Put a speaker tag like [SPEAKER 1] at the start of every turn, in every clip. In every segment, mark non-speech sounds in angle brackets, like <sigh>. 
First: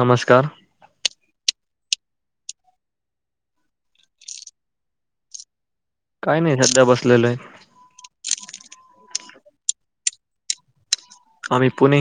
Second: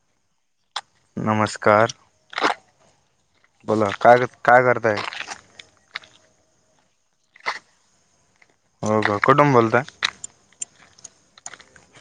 [SPEAKER 1] नमस्कार
[SPEAKER 2] नमस्कार बोला काय काय करताय
[SPEAKER 1] काही नाही सध्या बसलेलो आहे
[SPEAKER 2] हो का कुटुंन बोलतय
[SPEAKER 1] आम्ही पुणे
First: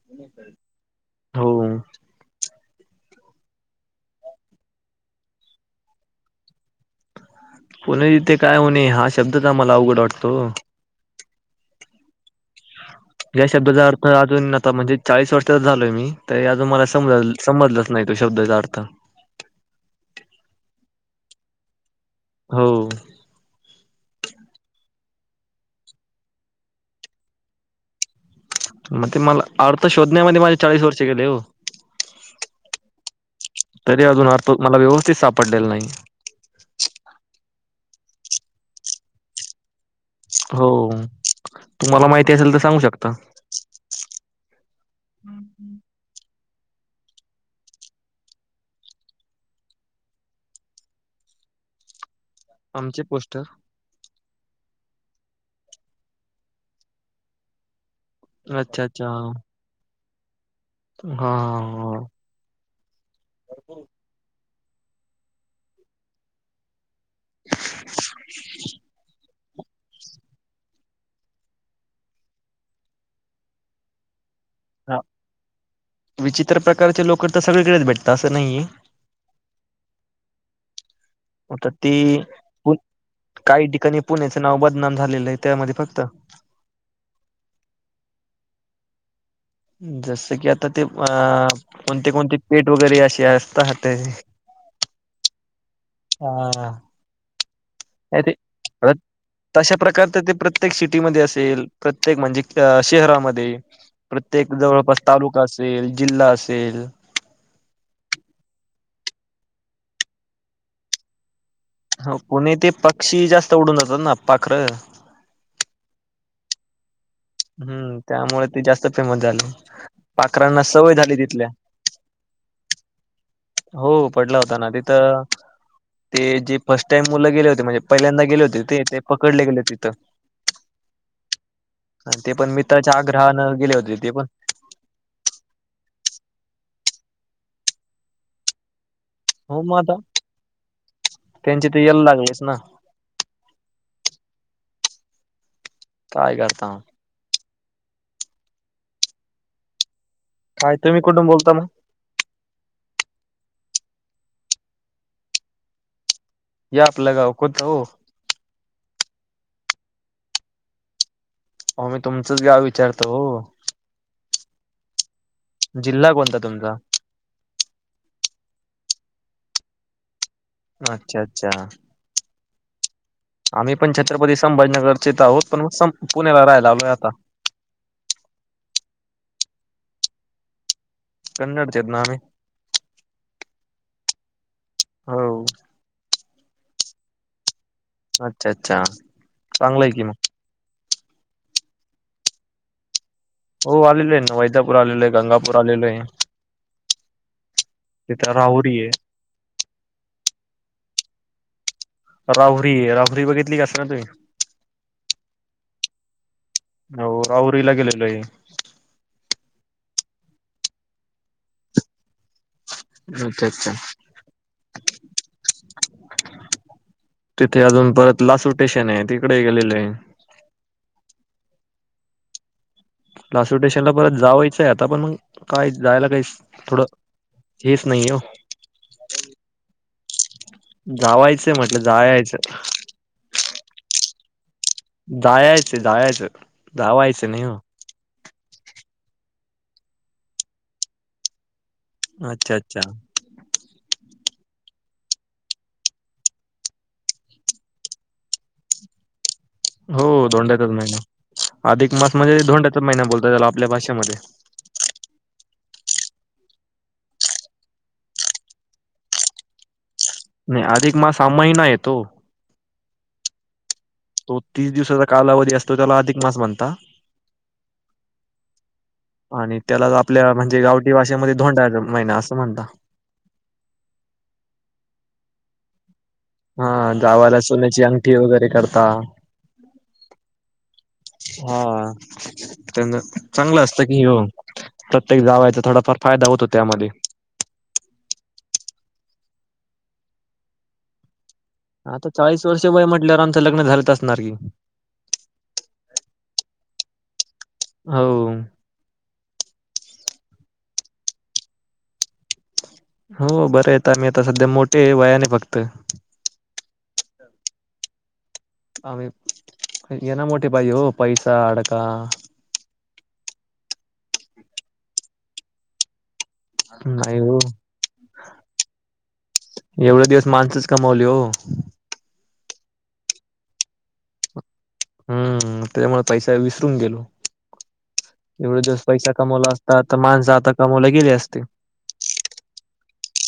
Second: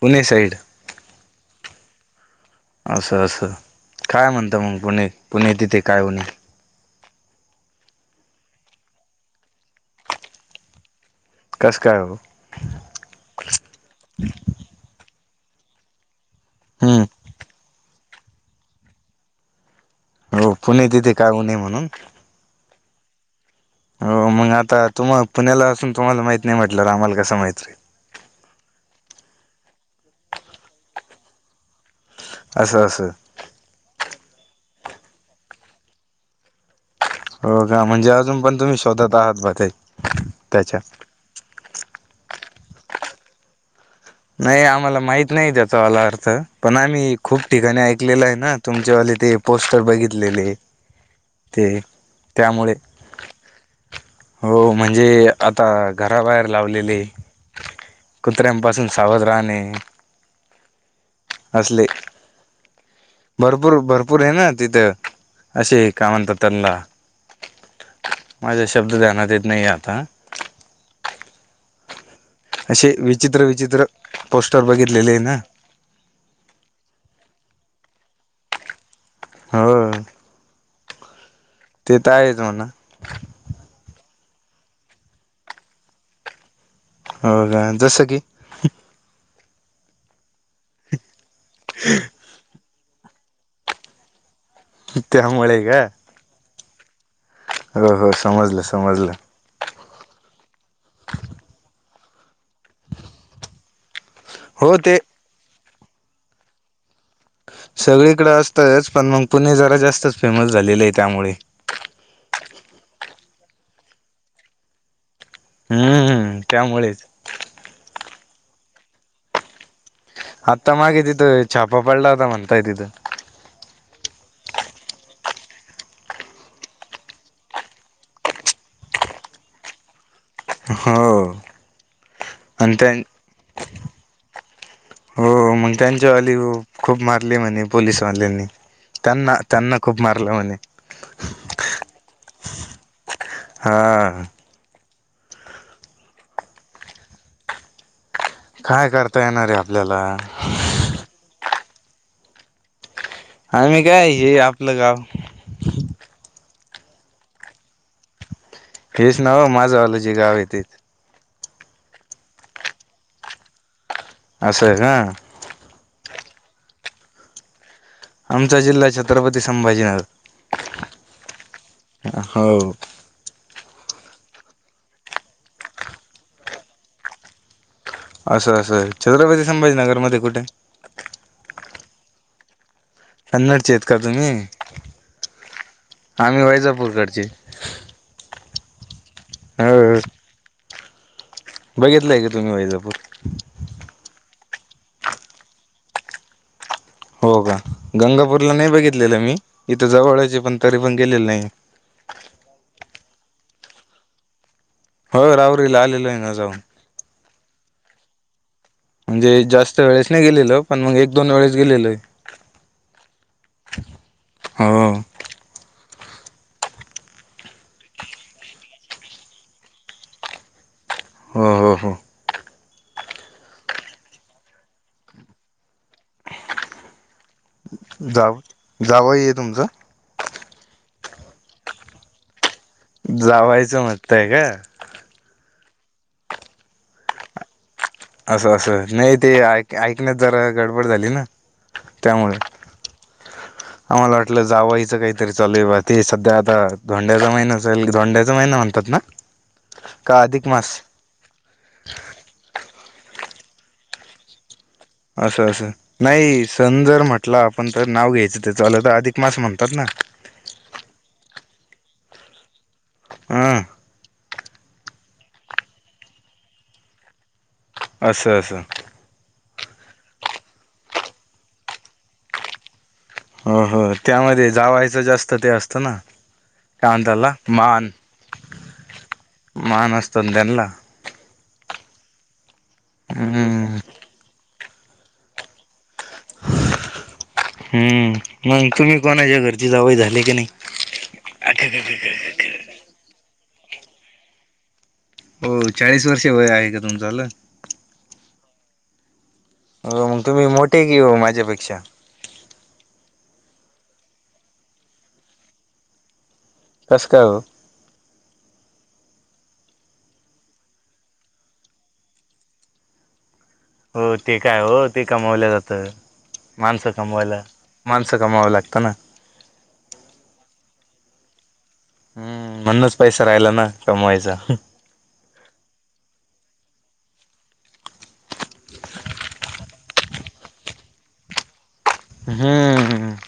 [SPEAKER 2] पुणे साईड
[SPEAKER 1] हो
[SPEAKER 2] असं असं काय म्हणत मग पुणे पुणे तिथे काय होणे
[SPEAKER 1] पुन तिथे काय होणे हा शब्दचम्हाला अवघड वाटतो
[SPEAKER 2] नमस्कार
[SPEAKER 1] या शब्दाचा अर्थ अजून आता म्हणजे चाळीस वर्षात झालोय मी तर अजून मला
[SPEAKER 2] हम्म
[SPEAKER 1] समज समजलंच नाही तो शब्द त्याच अर्थ <inaudible>
[SPEAKER 2] हो पुणे तिथे काय उणे म्हणून
[SPEAKER 1] हो...
[SPEAKER 2] हो मग आता तुम्हाला पुण्याला असून तुम्हाला माहीत नाही म्हटल्यावर आम्हाला कस माहीत होईल.
[SPEAKER 1] मग ते मला अर्थ शोधण्यामध्ये माझे चाळीस वर्ष गेले हो <inaudible>
[SPEAKER 2] अस-असं
[SPEAKER 1] तरी अजून अर्थ मला व्यवस्थित सापडलेला नाही <inaudible>
[SPEAKER 2] हो का? म्हणजे अजून पण तुम्ही शोधात आहात बरे
[SPEAKER 1] हो तुम्हाला माहिती असेल तर सांगू शकता.
[SPEAKER 2] नाही आम्हाला माहित नाही त्याचा वाला अर्थ पण आम्ही खूप ठिकाणी ऐकलेल आहे ना तुमच्यावाले ते पोस्टर बघितलेले ते त्यामुळे
[SPEAKER 1] आमचे पोस्टर <inaudible>
[SPEAKER 2] हो म्हणजे आता घराबाहेर लावलेले
[SPEAKER 1] अच्छा
[SPEAKER 2] कुत्र्यांपासून
[SPEAKER 1] अच्छा
[SPEAKER 2] सावध
[SPEAKER 1] हा
[SPEAKER 2] राहणे
[SPEAKER 1] हा
[SPEAKER 2] असले
[SPEAKER 1] -हा
[SPEAKER 2] भरपूर- भरपूर आहे ना तिथं असे काय म्हणतात त्यांना? माझा शब्द ध्यानात येत नाही आता <inaudible> असे विचित्र -विचित्र पोस्टर
[SPEAKER 1] हा,
[SPEAKER 2] बघितलेलेय ना
[SPEAKER 1] तो सगळीकडेच भेटत असं नाहीये
[SPEAKER 2] होय...
[SPEAKER 1] आता ती- काही ठिकाणी पुण्याचं नाव बदनाम झालेलं आहे त्यामध्ये फक्त
[SPEAKER 2] हो का जसं की, <inaudible>
[SPEAKER 1] जस की, आता ते अ कोणते- कोणते पेठ वगैरे अस स्ता हटे <unintelligible>
[SPEAKER 2] त्या मुळे का हो हो
[SPEAKER 1] हा
[SPEAKER 2] समजलं
[SPEAKER 1] ते-
[SPEAKER 2] समजलं
[SPEAKER 1] तशा प्रकारच ते प्रत्येक सिटीमध्ये असेल? प्रत्येक म्हणजे शहरामध्ये प्रत्येक
[SPEAKER 2] हो ते
[SPEAKER 1] जवळपास तालुका असेल जिल्हा असेल
[SPEAKER 2] सगळीकडं असतच पण मग पुणे जरा जास्तच फेमस झालेलं आहे त्यामुळे
[SPEAKER 1] हो पुणे ते पक्षी जास्त उडून जातात ना पाखर
[SPEAKER 2] हम्मम त्या मुळेच
[SPEAKER 1] हम्म त्यामुळे ते जास्त फेमस झालय.
[SPEAKER 2] आता मागे तिथे छापा पडलाता म्हंतय तिथं
[SPEAKER 1] हो पडला होता ना तिथं ते जे फर्स्ट टाइम मुले गेले होते म्हणजे पहिल्यांदा गेले होते ते पकडले गेले होते
[SPEAKER 2] हो
[SPEAKER 1] तिथं ते पण
[SPEAKER 2] आणि त्यां
[SPEAKER 1] मित्रच्या आग्रहानं गेले होते ते पण
[SPEAKER 2] हो मग त्यांच्यावाली -खूप मारली म्हणे पोलीस वाल्यांनी
[SPEAKER 1] हो मग आता त्यांचे तर यल.. लागलेच ना
[SPEAKER 2] हा
[SPEAKER 1] काय करता मग
[SPEAKER 2] काय करता येणार आहे आपल्याला
[SPEAKER 1] काय तुम्ही कुठून बोलता मग
[SPEAKER 2] आ मी काय हे आपलं गाव <inaudible>
[SPEAKER 1] या आपल गाव कोणते हो?
[SPEAKER 2] हेच नाव माझं वालं जे गाव आहे ते
[SPEAKER 1] हो मी तुमचंच गाव विचारतो हो
[SPEAKER 2] अस का
[SPEAKER 1] जिल्हा कोणता तुमचा
[SPEAKER 2] आमचा जिल्हा छत्रपती संभाजीनगर
[SPEAKER 1] अच्छा अच्छा
[SPEAKER 2] हो
[SPEAKER 1] आम्ही पण छत्रपती संभाजनगरचे तर आहोत पण म पुण्याला राहायला आलोय आता
[SPEAKER 2] असं असं छत्रपती संभाजीनगर मध्ये कुठे
[SPEAKER 1] च नाम
[SPEAKER 2] कन्नडचे आहेत का तुम्ही
[SPEAKER 1] हो
[SPEAKER 2] आम्ही वैजापूरकडची
[SPEAKER 1] अच्छा अच्छा चांगलं आहे कि मग
[SPEAKER 2] बघितलंय का तुम्ही वैजापूर
[SPEAKER 1] हो आलेल आहे ना वैजापूर आलेलो आहे गंगापूर आलेलो आहे
[SPEAKER 2] हो का
[SPEAKER 1] तिथं
[SPEAKER 2] गंगापूरला नाही
[SPEAKER 1] राहुरी आहे
[SPEAKER 2] बघितलेलं मी इथं जवळची पण तरी पण गेलेलं नाही
[SPEAKER 1] राहूरी राहू री बघितली कासं ना तुम्ही
[SPEAKER 2] हो राहुरीला आलेल आहे ना जाऊन
[SPEAKER 1] हो राहुरी ला गेलो आहे
[SPEAKER 2] म्हणजे जास्त वेळेस नाही गेलेल पण मग एक दोन वेळेस गेलेल आहे
[SPEAKER 1] अच्छा अच्छा
[SPEAKER 2] हो
[SPEAKER 1] तिथे अजून परत लासू स्टेशन आहे तिकडे गेलेले आहे
[SPEAKER 2] ह ह ह
[SPEAKER 1] लासूर स्टेशन ला परत जावायचंय आता पण मग काय जायला काही थोडं हेच नाही हो
[SPEAKER 2] जाव जावई आहे तुमचं
[SPEAKER 1] जावायचंय म्हटलं जायचं
[SPEAKER 2] जावायचं म्हटतय का
[SPEAKER 1] जाययचं जावायचं धावायचं नाही हो
[SPEAKER 2] असं असं नाही ते ऐकण्यात जरा गडबड झाली ना त्यामुळे
[SPEAKER 1] अच्छा अच्छा
[SPEAKER 2] आम्हाला वाटलं जावयचं काहीतरी चाल ते सध्या आता धोंड्याचा महिना धोंड्याचा महिना म्हणतात ना
[SPEAKER 1] हो
[SPEAKER 2] का अधिक
[SPEAKER 1] धोंड्याचाच
[SPEAKER 2] मास
[SPEAKER 1] महिना अधिक मास म्हणजे धोंड्याचाच महिना बोलता त्याला आपल्या भाषेमध्ये
[SPEAKER 2] असं असं नाही सण जर म्हटला आपण तर नाव घ्यायचं ते तर अधिक मास म्हणतात ना
[SPEAKER 1] नाही अधिकमास हा महिना येतो
[SPEAKER 2] हम
[SPEAKER 1] तो तीस दिवसाचा कालावधी असतो त्याला अधिक मास म्हनता
[SPEAKER 2] अस अस
[SPEAKER 1] आणि त्याला आपल्या म्हणजे गावटी भाशेमध्ये धोंडा महिना असं म्हणत
[SPEAKER 2] हो हो त्यामध्ये जावायचं जास्त ते असतं ना
[SPEAKER 1] हा
[SPEAKER 2] काय म्हणताला
[SPEAKER 1] गावाला सोन्याची
[SPEAKER 2] मान
[SPEAKER 1] अंगठी वगैरे करता
[SPEAKER 2] मान असतो ना त्यांना
[SPEAKER 1] हा त्यां चांगलं
[SPEAKER 2] हम्म
[SPEAKER 1] असतं की हो प्रत्येक जावायचा थोडा फार फायदा होतो त्यामध्ये
[SPEAKER 2] नाही तुम्ही कोणाच्या घरची जावकई झाले की नाही
[SPEAKER 1] आता चाळीस वर्ष वय म्हटल्यावर आमचं लग्न झालंच असणार की
[SPEAKER 2] हो चाळीस वर्ष वय आहे का तुमचाला
[SPEAKER 1] हो
[SPEAKER 2] मग तुम्ही मोठे कीऊ माझ्यापेक्षा
[SPEAKER 1] हो बरं आहेेत आम्ही आता सध्या मोठे वयाने फक्त
[SPEAKER 2] कसकाय ओ
[SPEAKER 1] हेना मोठ पाहिजे ओ पैसा अडका <inaudible>
[SPEAKER 2] हो ठीकय हो ते कमवल्या जातं. माणसं
[SPEAKER 1] नाही हो.
[SPEAKER 2] कमवायला, माणसं कमावावं लागतं ना.
[SPEAKER 1] कमावले ओ..
[SPEAKER 2] हम्म म्हणूनच पैसा राहिला ना कमवायचा
[SPEAKER 1] हम्म त्यामुळे पैसा विसरून गेलो <inaudible> एवढ जस पैसा कमवला असता आता माणसं आता कमवल्या गेली असते.
[SPEAKER 2] हम्म.. <inaudible>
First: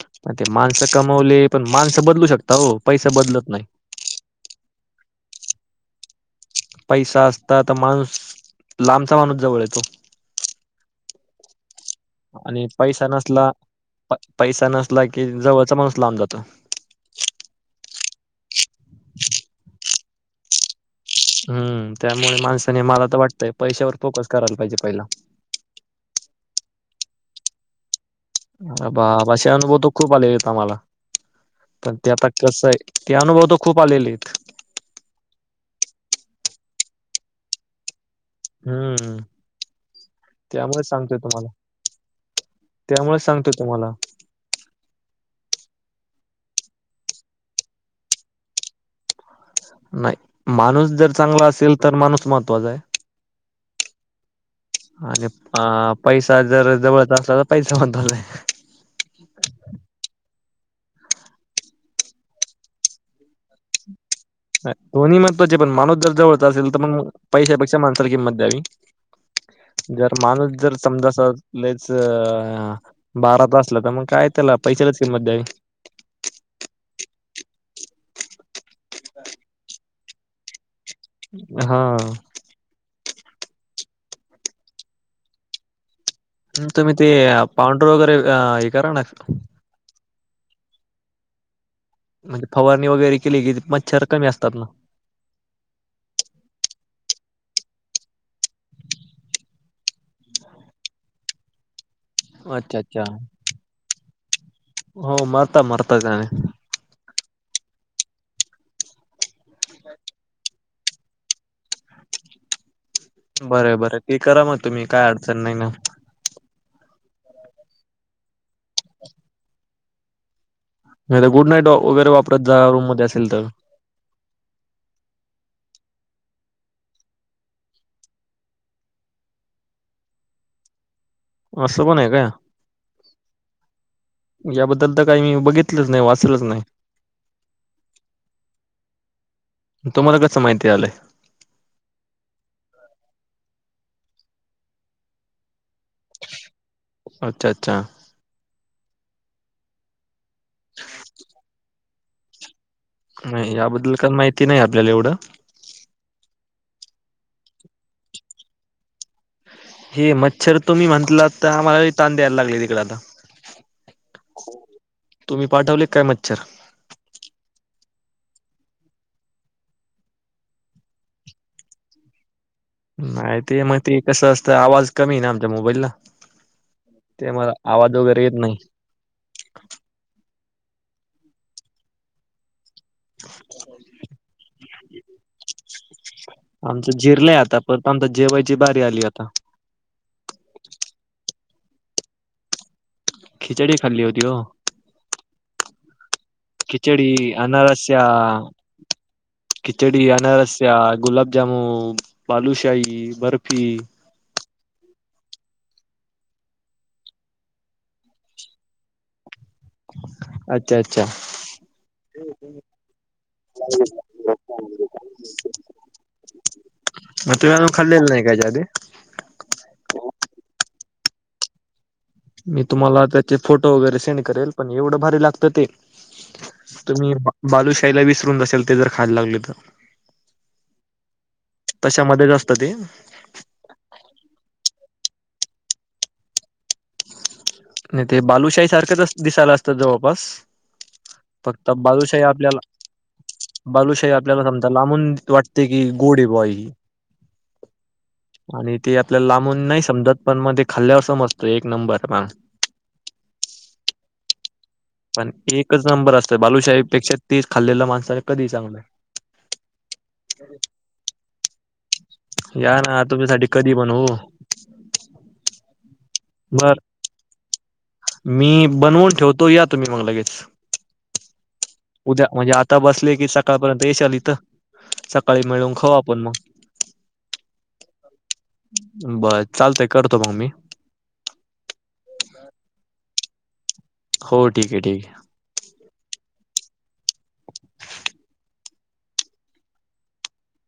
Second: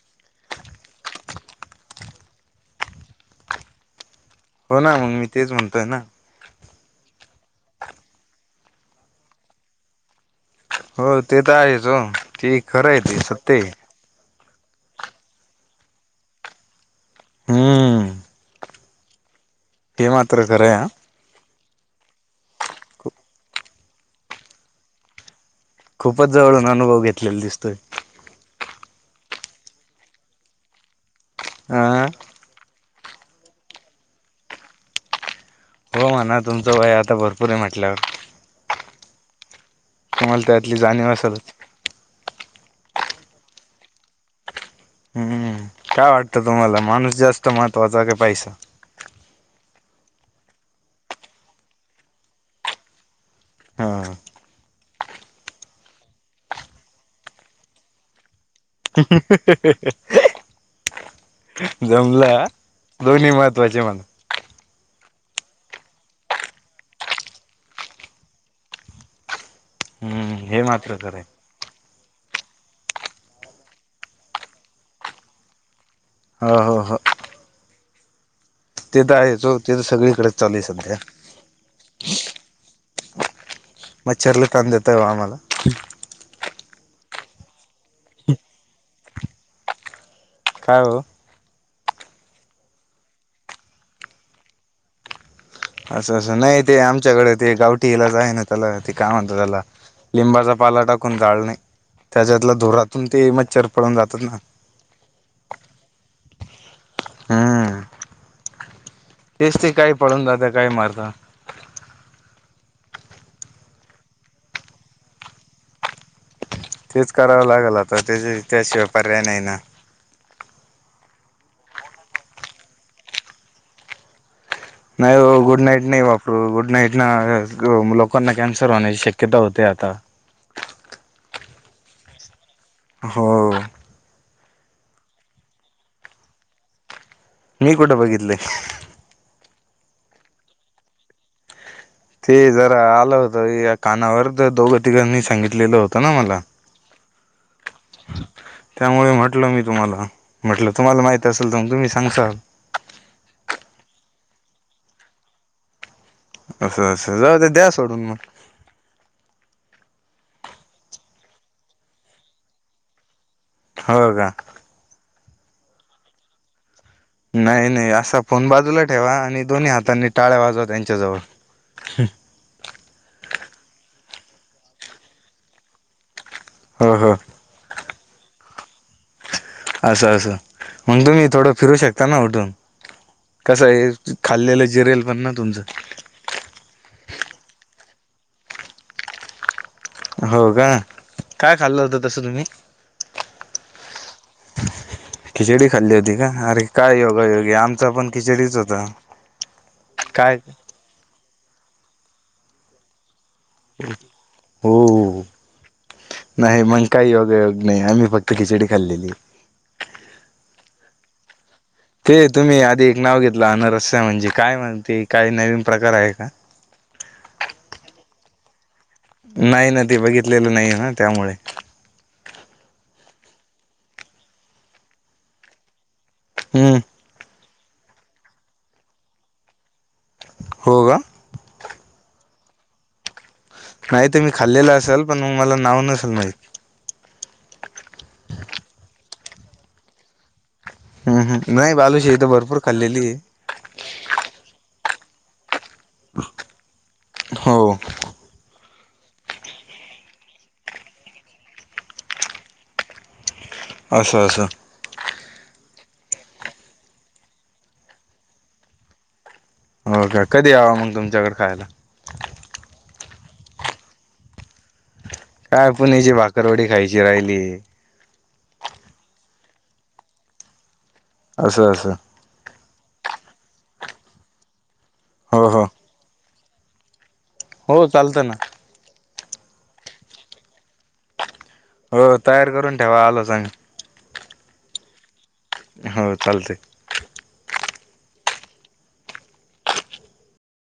[SPEAKER 1] <inaudible> ते माणसं कमवले पण माणस बदलू शकता हो पैसा बदलत नाही.
[SPEAKER 2] हो ना मग मी तेच म्हणतोय ना,
[SPEAKER 1] पैसा असता तर माणूस लांबचा माणुस जवळ येतो.
[SPEAKER 2] हो ते तर आहेच ओ
[SPEAKER 1] आणि
[SPEAKER 2] खरं <inaudible> आहे
[SPEAKER 1] पैसा
[SPEAKER 2] ते
[SPEAKER 1] नसला
[SPEAKER 2] सत्य.
[SPEAKER 1] प- पैसा नसला की जवळचा माणुस लांब जातो. <inaudible>
[SPEAKER 2] हम्म हे माञ खरंय!
[SPEAKER 1] हम्म <inaudible> त्यामुळे माणसाने मला तर वाटतंय पैशावर फोकस करायला पाहिजे पहिला.
[SPEAKER 2] खूपच जवळून अनुभव घेतलेला दिसतोय <inaudible>
[SPEAKER 1] बाबा! असे अनुभव तर खूप आलेलेेत आम्हाला
[SPEAKER 2] अ
[SPEAKER 1] पण ते आता कसय? ते अनुभव तर खूप आलेले आहेत
[SPEAKER 2] हो म्हणा तुमचं वय आता भरपूर आहे म्हटल्यावर
[SPEAKER 1] हम्म
[SPEAKER 2] तुम्हाला त्यातली
[SPEAKER 1] त्यामुळेच
[SPEAKER 2] जाणीव
[SPEAKER 1] सांगतोय तुम्हाला.
[SPEAKER 2] असेलच
[SPEAKER 1] <inaudible> त्यामुळे सांगतो तुम्हाला.
[SPEAKER 2] हम्म काय वाटतं तुम्हाला? माणूस जास्त महत्त्वाचा का पैसा?
[SPEAKER 1] नाही माणूस जर चांगला असेल तर माणूस महत्त्वाचा आहे.
[SPEAKER 2] हा
[SPEAKER 1] <inaudible> आणि अ पैसा जर जवळचा असला <inaudible> तर पैसा महत्त्वाचा आहे.
[SPEAKER 2] <inaudible> जमला दोन्ही महत्वाचे मला
[SPEAKER 1] दोन्ही महत्वाचे पण माणूस दरजवळचा असेल तर पण पैशापेक्षा माणसाला किंमत द्यावी. जर
[SPEAKER 2] हम्म
[SPEAKER 1] माणूस
[SPEAKER 2] हे
[SPEAKER 1] जर
[SPEAKER 2] मात्र
[SPEAKER 1] समजा
[SPEAKER 2] खरं
[SPEAKER 1] अस
[SPEAKER 2] आहे
[SPEAKER 1] लय जर बाराच असलं तर मग काय? त्याला पैशालाच किंमत द्यावी.
[SPEAKER 2] हो हो हो <inaudible> ते तर आहेच ओ ते तर सगळीकडेच चालू आहे. सध्या
[SPEAKER 1] <inaudible> हा..
[SPEAKER 2] मच्छरला कान देताय आम्हाला.
[SPEAKER 1] तुम्ही ते पांढरू वगैरे हे करा ना,
[SPEAKER 2] का ओ?
[SPEAKER 1] म्हणजे फवारणी वगैरे केली की मच्छर कमी असतात ना.
[SPEAKER 2] असं असं नाही ते आमच्याकडे ते गावठी इलाच आहे ना त्याला ते काय म्हणत त्याला लिंबाचा पाला टाकून जााळणे त्याच्यातला
[SPEAKER 1] अच्छा अच्छा
[SPEAKER 2] धुरातून ते मच्छर पळून जातात ना.
[SPEAKER 1] हो मरता मरता गणी <inaudible>
[SPEAKER 2] हम्म तेच ते काय पळून जात्या काय मारता.
[SPEAKER 1] <inaudible> बर बर ती करा मग तुम्ही काय अडचण नाही ना.
[SPEAKER 2] तेच करावं लागेल आता त्या त्याशिवाय पर्याय नाही ना.
[SPEAKER 1] नाही तर गुड नाईट वगैरे वापरत जा रूम मध्ये असेल तर,
[SPEAKER 2] नाही गुड नाईट नाही वापरू गुड नाईट ना लोकांना कॅन्सर होण्याची शक्यता होते. आता
[SPEAKER 1] असं पण आहे का?
[SPEAKER 2] हो.. <inaudible>
[SPEAKER 1] याबद्दल तर काही मी बघितलंच नाही, वाचलच नाही.
[SPEAKER 2] मी कुठं बघितलंय?
[SPEAKER 1] तुम्हाला कस माहिती? आलंय
[SPEAKER 2] ते जरा आलं होत या कानावर तर दोघं, तिघांनी सांगितलेलं होतं ना मला.
[SPEAKER 1] अच्छा अच्छा
[SPEAKER 2] त्यामुळे म्हटल मी तुम्हाला म्हटलं तुम्हाला माहित असेल तर मग तुम्ही सांसल
[SPEAKER 1] नाही याबद्दल काण माहिती नाही आपल्याला एवढं
[SPEAKER 2] असं असं जाऊ ते द्या सोडून मग
[SPEAKER 1] हे मच्छर तुम्ही म्हणटला तर आम्हाला ताण द्यायला लागले तिकडे आता
[SPEAKER 2] हो का
[SPEAKER 1] तुम्ही पाठवले काय मच्छर
[SPEAKER 2] नाही नाही असा फोन बाजूला ठेवा आणि दोन्ही हातांनी टाळ वाजवा त्यांच्या जवळ
[SPEAKER 1] माहतीय मग ते कसं असतं आवाज कमी ना आमच्या मोबाईलला
[SPEAKER 2] हो हो
[SPEAKER 1] ते मला आवाज वगैरे येत नाही
[SPEAKER 2] असं असं मग तुम्ही थोडं फिरू शकता ना उठून कस आहे खाल्लेलं जिरेल पण ना तुमचं
[SPEAKER 1] आमचं झिरलंय आता परत आमच्या जेवायची बारी आली आता
[SPEAKER 2] हो का काय खाल्लं होत तस तुम्ही
[SPEAKER 1] खिचडी खाल्ली होती हो
[SPEAKER 2] खिचडी खाल्ली होती का अरे काय
[SPEAKER 1] खिचडी
[SPEAKER 2] योगायोगी आमचा
[SPEAKER 1] अनारस्या
[SPEAKER 2] पण खिचडीच होता
[SPEAKER 1] खिचडी
[SPEAKER 2] काय
[SPEAKER 1] अनारस्या गुलाबजामून बलुशाही बर्फी
[SPEAKER 2] हो नाही मग काही योगयोग नाही आम्ही फक्त खिचडी खाल्लेली
[SPEAKER 1] अच्छा अच्छा
[SPEAKER 2] ते तुम्ही आधी एक नाव घेतलं अनरस्या म्हणजे काय म्हणते काही नवीन प्रकार आहे का
[SPEAKER 1] म तूम्ही अजून खाल न
[SPEAKER 2] नाही ना ते बघितलेलं नाही ना त्यामुळे
[SPEAKER 1] मी तुम्हाला त्याचे फोटो वगैरे सेंड करेल पण एवढं भारी लागतं ते
[SPEAKER 2] हम्म
[SPEAKER 1] तुम्ही बालूशाहीला विसरून अससेल ते जर खायला लागले तर
[SPEAKER 2] हो का?
[SPEAKER 1] तशामध्ये च असत ते
[SPEAKER 2] नाही तर मी खाल्लेलं असेल पण मग मला नाव नसेल माहीत
[SPEAKER 1] नाही ते बालूशाही सारखंच दिसायला असतं जवळपास
[SPEAKER 2] हम्म हम्म
[SPEAKER 1] फक्त
[SPEAKER 2] नाही
[SPEAKER 1] बालूशाही
[SPEAKER 2] तर भरपूर
[SPEAKER 1] आपल्याला
[SPEAKER 2] खाल्लेली आहे.
[SPEAKER 1] बालूशाही आपल्याला समजा लाबून वाटते की गोडे बय
[SPEAKER 2] हो
[SPEAKER 1] आणि ते आपल्याला लाबून नाही समजत पण मग ते खाल्ल्यावर समजतो एक नंबर प
[SPEAKER 2] असं असं
[SPEAKER 1] पण एकच नंबर असतोय बालूशाहीब पेक्षा तेीच खाल्लेल्या माणसाने कधी चांगलं
[SPEAKER 2] हो का कधी यावा मग तुमच्याकडे खायला
[SPEAKER 1] या ना तुमच्यासाठी कधी पण हो
[SPEAKER 2] काय आपण याची भाकरवाडी खायची राहिली
[SPEAKER 1] मी बनवून ठेवतो या तुम्ही मग लगेच
[SPEAKER 2] असं असं
[SPEAKER 1] उद्या म्हणजे आता बसले कि सकाळपर्यंत येश आली इथं सकाळी
[SPEAKER 2] हो हो
[SPEAKER 1] मिळून खाऊ आपण मग
[SPEAKER 2] हो चालतं ना
[SPEAKER 1] बर चालतय करतो मग मी
[SPEAKER 2] हो तयार करून ठेवा आलो सांग
[SPEAKER 1] हो ठीक आहे ठीक आहे
[SPEAKER 2] हो चालते